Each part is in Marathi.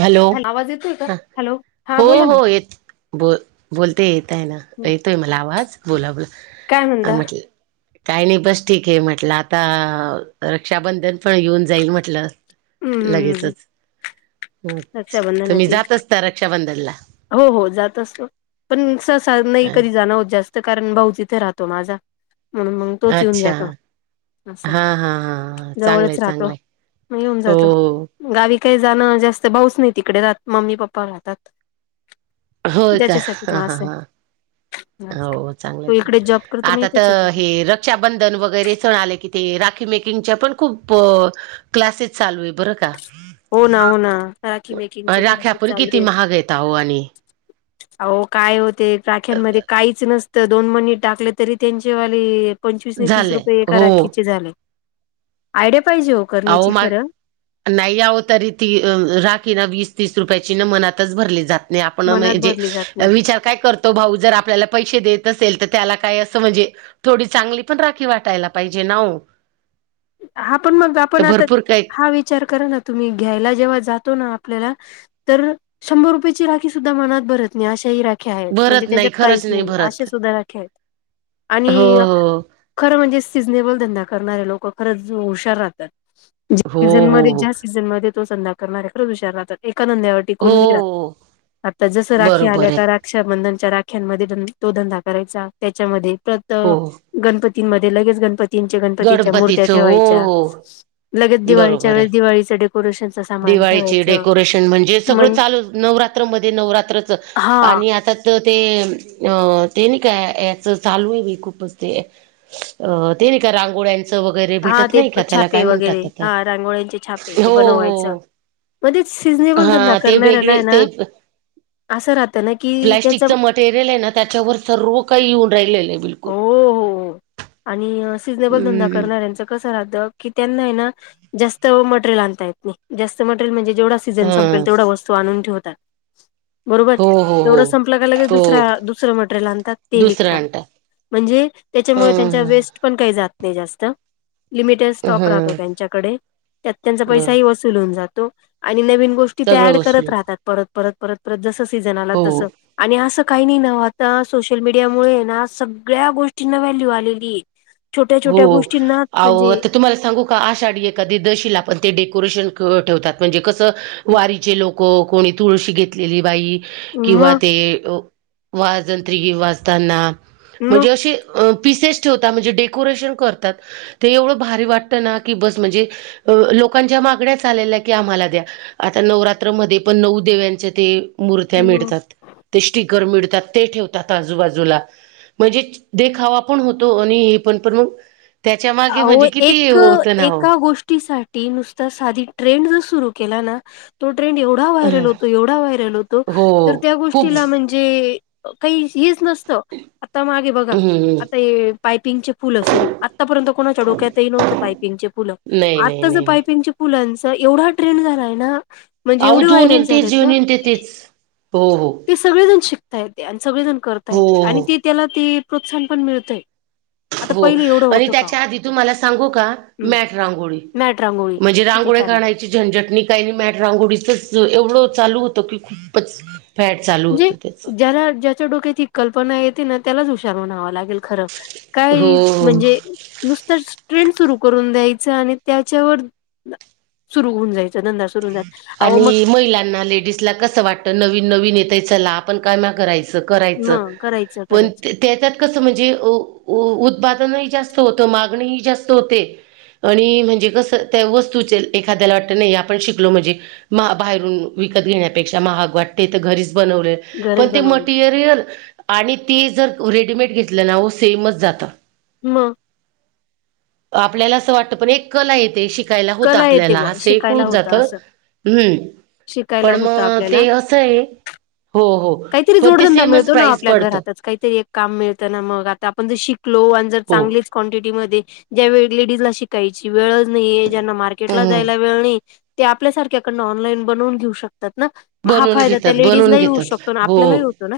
हॅलो हॅ आवाज येतोय का हा हॅलो. हा हो बोला ना हो येत बोल बोलता येतय ना येतोय मला आवाज हं, बोला बोला. काय म्हता म्हटलं काही नाही बस ठीक आहे म्हटलं आता रक्षाबंधन पण येऊन जाईल म्हटलं. हम्म लगेचच. अच्छा. तुम्ही रक्षाबंधनाची जात असता रक्षाबंधनला हो हो जात असतो. पण ससा नाही अ कधी जाणं होत जास्त कारण भाऊ तिथे राहतो माझा म्हणून मग तोच येऊन अच्छा जातो. असं हा हा हा आहे चांगलंय जवळच राहतो चांगलंय मग येऊन हो जातो. हो. गावी काही जाणं जास्त भाऊस नाही तिकडे राहत मम्मी पप्पा राहतात. होय का त्याच्यासाठी हा हा मास आहे. हा हो चांगलं तो इकडे जॉब चांगलं करतो मग आता इथेच येतो तर हे र बंधन वगैरे सण आले कि ते राखी मेकिंगच्या पण खूप. क्लासेस चालू आहे बरं का. हो ना हो ना राखी मेकिंगचे राख्या क्लासेस पण किती महाग येतह आणि. अह काय होते राख्यांमध्ये काहीच नसतं दोन मणी टाकले तरी त्यांचे वाले. पंचवीस तीस झाल्या रुपये एका हो राखीचे झाले आयडि पाहिजे हो. अह करण्याची म खरं नाही यावं तरी ती राखी ना वीस तीस रुपयाची ना मनातच भरली जात. न आपण मनात जे भरली जात नाही. विचार काय करतो भाऊ जर आपल्याला पैसे देत असेल तर त्याला काय असं म्हणजे. थोडी चांगली पण राखी वाटायला पाहिजे ना. हा पण मग तर आपण आता भरपूर काही हा विचार करा ना तुम्ही घ्यायला जेव्हा जातो ना आपल्याला तर शंभर रुपयाेची राखी सुद्धा मनात भरत नाही अशा ह राख ्या आहेत म्हणजे भरत नाही त्यांच्यात काहीच खरंच नाही असशे भरत सुधारे आहेत हो आणि. हो खर म्हणजे सिजनेबल धंदा करणारे लोक खरंच हुशार राहतात हो सीझ म हो हो जास्त. सीझन मध्ये तो संध्या करणार आहे खरंच विचारला तर एका नंद्यावर. हो टिकून रा हो. आता जस राखी बरोबर आल्या आहे का रा [unintelligible] रक्षाबंधनच्या राख्यांमध्ये तो धंदा करायचा त्याच्यामध्ये प्रत हो गणपतींमध्ये लगेच गणपतीचे गणपतींच्या मूर्त्या गणपतीचं हो ठेवायच्या. हो लगेच दिवाळीच्या बरोबर आहे वेळेस दिवाळीचं डेकोरेशनचं सामान दिवाळीचे ठेवायचं डेकोरेशन म्हणजे सगळं चालू नवरा म नवरात्रच हा आणि आता तर ते अ ते नाही काय याच चालू आहे भ खूपच ते अ ते नाही का रांगोळ्यांचं वगैरे हा भेटत ते नाही का त्याला छापे काय वगैरे म्हणतात. हा रांगोळ्यांचे छापे हो ते हो बनवायचं. हो. मग ते सिझनेबल धंदा हा ते करणाऱ्याला वेगळे आहे ते. ना असं राहत ना कि त्याचम तेर आहे ना त्याच्यावर सर्व काही येऊन राहिले बिल [unintelligible] हो हो आणि सीजनेबल धंदा हम्म करणाऱ्यांचं कस म्हण जे [unintelligible] सीझन हा संपेल तेवढा वस्तू आणून ठेवतात. बरोबर हो हो तेवढं संपलं का लगेच हो हो दुसरा दुसरं मटेरियल आणतात ते दुसरं विकतात. आणतात म्हणजे ह त्याच्यामुळे त्यांच्या वेस्ट पण काही जात नाही जास्त. लिमिटेड ह स्टॉक राहतो त्यांच्याकडे त्या त्यांचा बरोबर पैसाही वसू लून जातो आणि नवीन गोष्टी ऍड सगळं करत वस्तू राहतात परत परत परत. जस सीझन आला हो तसं आणि असं काही नाही नाव आता सोशल मीडियामुळे ना स सगळ्या गोष्टींना व्हॅल्यू आलेली आहे. छोट्या हो छोट्या गोष्टींना आव म्हणजे आता तुम्हाला सांगू का का आषाढी एखादी दशीला पण ते डेकोरेशन क ठेवतात म्हणजे कसं वारीचे लोक हो कोणी तुळशी घेतलेली बाई किंवा मग ते अ वाजंत्री वाताना मग म्हणजे असे अ पसेस होता म्हणजे डेको डेकोरेशन करतात ते एवढं भारी वाटतं ना की बस म्हणजे अ लोकांच्या मागण्या आलेल्या की आम्हाला द्या. आता नवरात्रमध्ये पण नऊ देव्यांच्या ते मूर्त्या मग मिळतात. ते स्टिकर मिळतात ते ठेवतात आजूबाजूला म्हणजे देखावा पण होतो आणि पण मग. त्याच्या मागे आव म्हणजे किती एक होतं ना हो एका गोष्टीसाठी. ठी नुसता साधी ट्रेंड जर सुरु केला ना तो ट्रेंड एवढ एवढा व्हायरल होतो एवढा व्हायरल होतो हो तर त्या खूप गोष्टीला म्हणजे काही हेच नसतं आता मागे बघा हम्म आता हे पायपिंगचे फूल असून आतापर्यंत कोणाच्या डोक्यातही नव्हत पायपिंगचे पुलं नाही नाही आता ज नाही नाही पायपिंगचे फलांचा एवढा ट्रेंन झालाय ना. म्हणजे पाह एवढे जऊन व्हायरल येन तेच झालेत जेऊन ना येन ते तेच हो हो [unintelligible] ते सगळेजण शिकता येते आणि सगळेजण करता येते हो आणि ते त्याला ते प्रोत्साहन पण मिळतय. हो आणि त्या या आधी सांग का हम्म रांगोळी मॅट रांगोळी म्हणजे किती रांगो चालली काढा याची झंझटणी काही मॅट रांगोडीचच एवढं चालू होतो की खूपच फॅट चालू होतं त्याच. जरा ज च्या डोक्यात ही कल्पना येते ना त्यालाच हुशार म्हणावं लागेल खरं काय हो हो म्हणजे नुसत ट्रेंड सुरू करून द्यायचं आणि त्याच्यावर सुरु होऊन जायचा धंदा सुरू जायचा अहो मग आणि महिलांना लेडीजला कसं वाटत नवीन नवीन यताय चला आपण काय नाय राहायचं. करायच मग करायचं पण करायचं ते त्या त्यात कस म्हणजे उ उ उत्पादनही जास्त होतं मागणीही जास्त होते. आणि म्हणजे कसं त्या वस्तूचे एखाद्याला वाटतं नाही आपण शिकलो म्हणजे. महा बाहेरून विकत घेण्यापेक्षा महाग वाटते तर घरीच बनवले. घरच पण ते बनवलं मटिरियल आणि ते जर रेडीमेड घेतलं ना सेमच जात म आपल्याला असं वाटत पण एक कला येते शिकायला होता कला येते आपल्याला बुवा असं एक शिकायला होऊन होतं जातं असं हम्म शिकायला पण होतं मग आपल्याला ते असं आहे हो हो काहीतरी पण ते जोडधंदा सेमच मिळतो ना प्राईस आपल्या पडतं घरातच काहीतरी एक काम मिळतं ना मग आता आपण जर शिकलो आणि जर हो चांगलेच क्वांटिटी मध्ये ज्या वेळी लेडीज ला शिकायची वेळच नाही. ज्यांना मार्केटला हम्म जायला वेळ नाही ते आपल्या सारख्याकडन ऑनलाईन बनवून घेऊ शकतात ना. हा बनवून फायदा त्या घेतात लेडीज बनवून नाही होऊ घेतात शकतो ना हो आपल्यालाही होतो ना.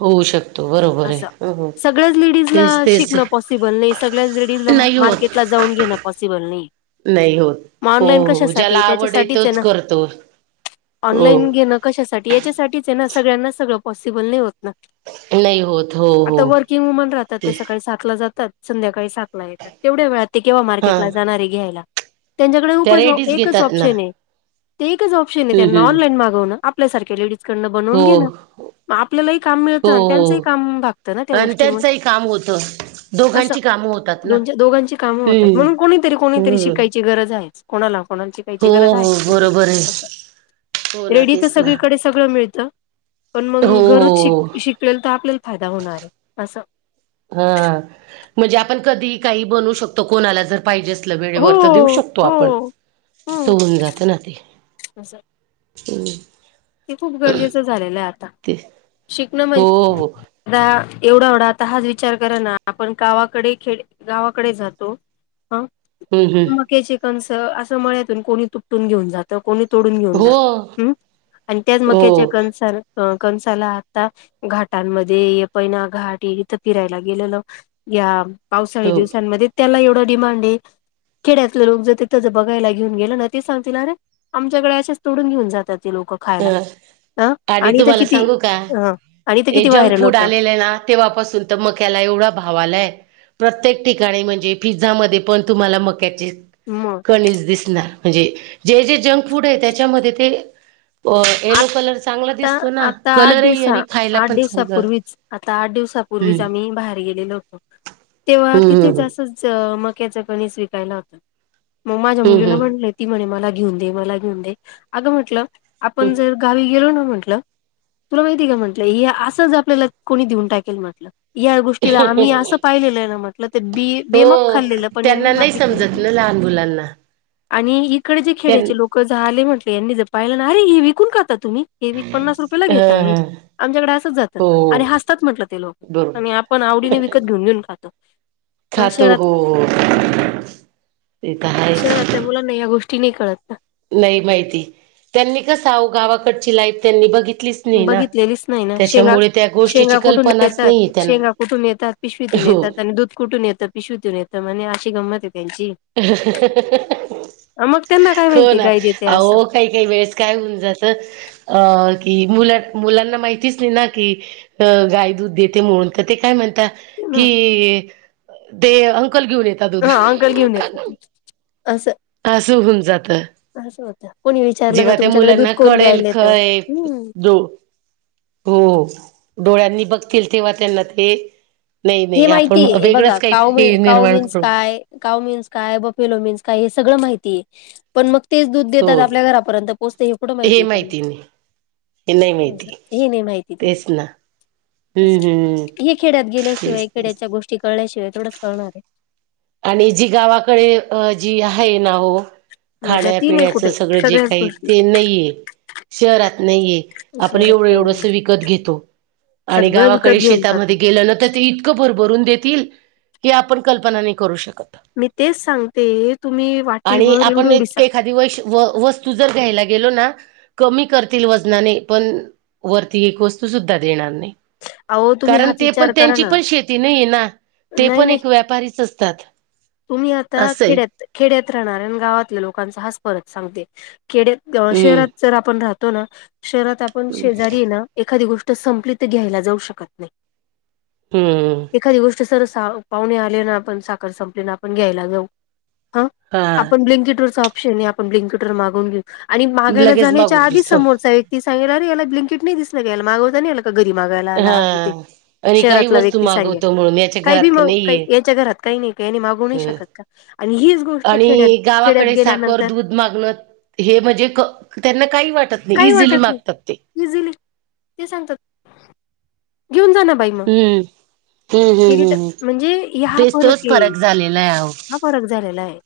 होऊ शकतो बरोबर आहे असं हो हो सगळ्याच लेडीज तेच तेच शिकण पॉसिबल नाही. सगळ्या लेडीज नाही होत मार्केट ला जाऊन घेणं पॉसिबल नाही. नाही होत. मग हो ऑनलाईन हो ज्याला कशासाठी आवड त्याच्यासाठीच आहे तोच ना करतो हो ऑनलाईन घे. कशासाठी याच्यासाठीच आहे ना सगळ्यांना सगळं पॉसिबल नाही होत ना. नाही होत हो हो आता वर्किंग वुमन राहतात ते सकाळी स- सातला जातात संध्याकाळी सातला येतात तेवढ्या वेळ ते केव्हा हा मार्केट ला जाणारे घ्यायला. त्यांच्याकडे त्या खपच रेडीच एकच घेतात ना ऑप्शन आहे ते एकच ऑप्शन आहे हम्म त्यांना हम्म ऑनलाईन मागवण. आपल्यासारख्या लेडीज कडनं बनवून घे हो न. आपल्यालाही काम हो मिळतं ना त्यांचंही हो काम भागतं ना त्या आणि गोष्टीमुळे, त्यांचंही काम होतं असं दोघांची कामं होतात ना दोच्या दोघांची कामं होतात हम्म म्हणून कोणीतरी कोणीतरी हम्म शिकायची गरज आहेच. कोणाला कोणाची काहीची हो गरज आहे हो ती ग- बरोबर आहे हो ना रेडी तर तेच ना सगळीकडे सगळं मिळतं पण मग हो हो घरच शिक हो शिक- पळेल तर आपल्याला फायदा होणार आहे अस- हा म्हणजे आपण कधी काही बनू शकतो कोणाला जर- पाहिजे असल वेळेवर तर देऊ हो शकतो हो आपण अस हो होऊन जात ना ते, असं हम् ते खूप गरजेचं झालेलं आहे आता. ते शिकणं हो म्हणजे, हो आता एवढा एवढा आता हाच विचार करा ना आपण गावाकडे खे गावाकडे जातो. हं हम् हम् मक्याचीच कनस असं मतून कोणी तुटून घेऊन जात. तो कोणी तोडून घेऊन हो जातं आणि त्याच मक्याच्या हो कणसांना- त्याला आता घाटांमध्ये पैना घाट इिथं फिरायला गेलेल. या पावसाळी हो दिवसांमध्ये त्याला एवढं डिमांड आहे. खेड्यात लोक ज तिथं ज बघायला घेऊने ना ते सांगतील ना रे. आमच्याकडे असेच तोडून घेऊन जातात ते लोक अ खायला ह आणि इथ तुम्हाला किती, सांगू का हा आणि ते हे किती जंक व्हायरल फूड होतं. आलेलं आहे ना तेव्हापासून तर मक्याला एवढा भाव आलाय. प्रत्येक ठिकाणी म्हणजे पिझ्झामध्ये पण तुम्हाला मक्याचे- म कणीज दिसणार म्हणजे जे जे जंक फूड आहे त्याच्यामध्ये ते अ येलो कलर चांगला आता दिसतो ना आता आठ कलरही आणि दिवसा खायला आठ पण चांगलं दिवसापूर्वीच आता आठ दिवसापूर्वीच हम्म आम्ही बाहेर गेलेलो होतो तेव्हा हम्म तिथे हम्म जास् मक्याच कणीस विकायला मग माझ्या हम्म मुलीला हम्म म्हणटले ती म्हणे मला घेऊन दे मला घेऊन दे अगं म्हंटलं हम्म. आपण जर गावी गेलो ना म्हटलं तुला माहिती का म्हटलं हे असंच आपल्याला कोणी देऊन टाकेल म्हटलं या गोष्टीला आम्ही असं पाहिलेलं आहे ना म्हटलं तर बी बेमाफ हो खाल्लेलं पण आणि त्यांना बेमाप नाही विकलेलं समजत पण. ना लहान मुलांना आणि इकडे जे त्यां खेड्याचे लोक झाले म्हटले यांनी जर पाहिलं ना अरे हे विकून खाता तुम्ही, ते वीस पन्नास रुपयाे ला ह घेतावी. ह आमच्याकडे हसत जातं हो आणि हसतात म्हटलं ते लोक बरोबर आणि आपण आवडीने विकत घेऊन घेऊन खातो. अ, खातो शहरात हो ते तर शहरातल्या आहेच. मुलांना या गोष्टी नाही कळत का नाही माहिती त्यांनी कस अवो गावाकडची लाईफ त्यांनी बघितली बघितलेलीच नाही ना शेग शेंगा गोष्टीची कुठून कल्पनाच येतात नाहीये त्यांना शेंगा कुठून येतात पिशवीतून हो येतात आणि दूध कुठून येतात पिशवितुन येत म्हन अशी गंमत आहे त्यांची अ, मग त्यांना काय हो माहिती ना गाय देते असं. अवो काही काही वेळेस काय होऊन जातं अ की मुला मुलांना माहितीच नाही ना की अ गाय दूध देते म्हणून तर ते काय म्हणत ना कि ते अंकल घेऊन येते हा अंकल घेऊन येतात असं अस होऊन जातं असं होतं. कोणी विचारलं का जेव्हा त्या तुमच्याकडे दूध मुलांना कोण कळेल द्यायला येतं? खय हं. दो हो डोळ्यांनी बघतील तेव्हा त्यांना ते नाही हे नाही आपण माहितीय आहे बघा वेगळंच काव म काहीतरी काव निर्माण मन्स करू काय काव मीन्स काय बफेलो मीन्स काय हे सगळं माहितीये पण मग तेच दूध देतात हो आपल्या घरापर्यंत पोहोचते हे कुठं माहितीय आहे त्यांना माहिती नाही हे नाही माहिती हे नाही माहिती तेच ना त्यांना अस हम्म हम्म हे खेडत गेल्यास शिवाय तेच इकडे तेच याच्या गोष्टी कळल्याशिवाय थोडच कळणार आहे आणि जी गावाकडे जी आहे ना हो मजा ती नाही खाण्यापिण्याच कुठे सगळं जे सगळ्याच काही गोष्टी ते नाहीये शहरात नाहीय आहे आपण शहरात एवढं काही एवढंस नाही विकत घेतो आणि सगळं विकत गावाकडे घेऊन जातो शेतामध्ये गेलं ना तर ते इ इतकं भर भरून देतील की आपण कल्पना नाही करू शकत मी तेच सांगते तुम्ही आणि वाटीभर एवढी आपण एवढी सांग एखादी वैश व वस्तू जर घ्यायला गेलो ना कमी करतील वजनाने पण वरती एक वस्तू सुद्धा देणार नाही अहो तुम्ही कारण हाच ते पण विचार करा त्यांची ना पण शेती नाही आहे ना नाही ते पण नाही एक व्यापारीच असत तुम्ही आता खेड्यात खेड्यात राहणाऱ्या गावातल्या लोकांचा हाच परत सांगते खेड्यात हम्म शहरात जर आपण राहतो ना शहरात आपण शेजारी ना एखादी गोष्ट संपली तर घ्यायला नाहीजाऊ शकत हम्म. एखादी गोष्ट सर पाहुणे आले ना आपण साखर झोपीत आपण घ्यायला जाऊ ह हा आपण ब्लिंकेट वर आपण ब्िंकटर मागून घेऊ आणि मागायला लगेच जाण्याच्या मागून घेऊ आधी सांग समोरचा एक तीगला र याला ब्लंकेट नाही दिसलं याला मागवता नाही आल का घरी मागायला हा आणि काही शहरात वस्तू व्यक्ती सांगे मागवतो म्हणून याच्या काही घरात बी म का नाहीये याच्या घरात काही नाही का माग ह शकत का आणि हीच गोष्ट खेड्यात खेड्यात गेल्यानंतर माग हे म्हणजे त्यांना काही वाटत नाही काही इझिली वाटत मागतात ते नाही इझिली ते सांगतात घेऊन जाना बाई हम्म हम्म हम्म हम्म म्हणजे ह तेच फरक तोच ये झालेला आहे अहो. ह फडक झालेला आहे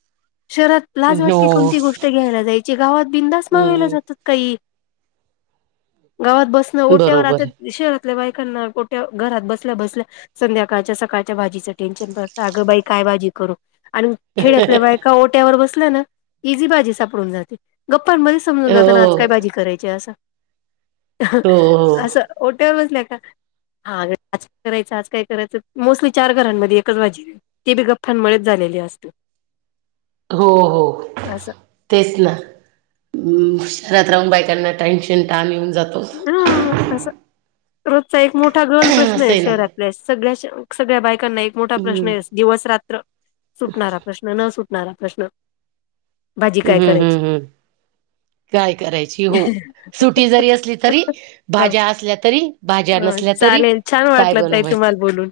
शहरात लाज वाटते हो कोणती गोष्ट घ्यायला जाय गावात बिंद माग जात हम्म का गावात ब ओट्यावर बरोबर आता शहरातल्या बायकांना कोट्या घरात बसल्या बसल्या संध्याकाळच्या सकाळच्या भाजीचं टेन्शन असत अगं बाई काय भाजी करू आणि खेड्यातल्या बायका ओट्यावर बसल्यान इझी बाजी सापडून जाते गप्पांमध्ये समजून आहे जात ना हो कराय अस हो अस हो टे नाही का हा अ आज काय करायचं आज काय करायचं मोस्टली चार घरांमध्ये एकच बाजी ते बि गप्या मुळेच झालेली असते हो. हो. असं तेच ना शहरात राहून बायकांना टेन्शन, तान येऊन जातो. हं. अस रोजचा एक मोठा गल असं प्रश्नयं आहे ना शहरातल्या सगळ्या - - सगळ्या बायकांना एक मोठा प्रश्न हम्म आहे दिवस रात्र सुटणारा प्रश्न न सुटणारा प्रश्न भाजी म्म काय हम्म करायची हम् काय करायची हो सुटी जरी असली तरी ह भाज्या असल्या तरी, भाज्या नसल्या तरी चालेल छान काय वाटलं ताई बनवायचं? तुम्हाला बोलून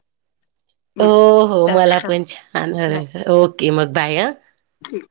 हम् हो. हो. चालेल मला हा पण छान [unintelligible] ओके मग बाय हं. ठीक.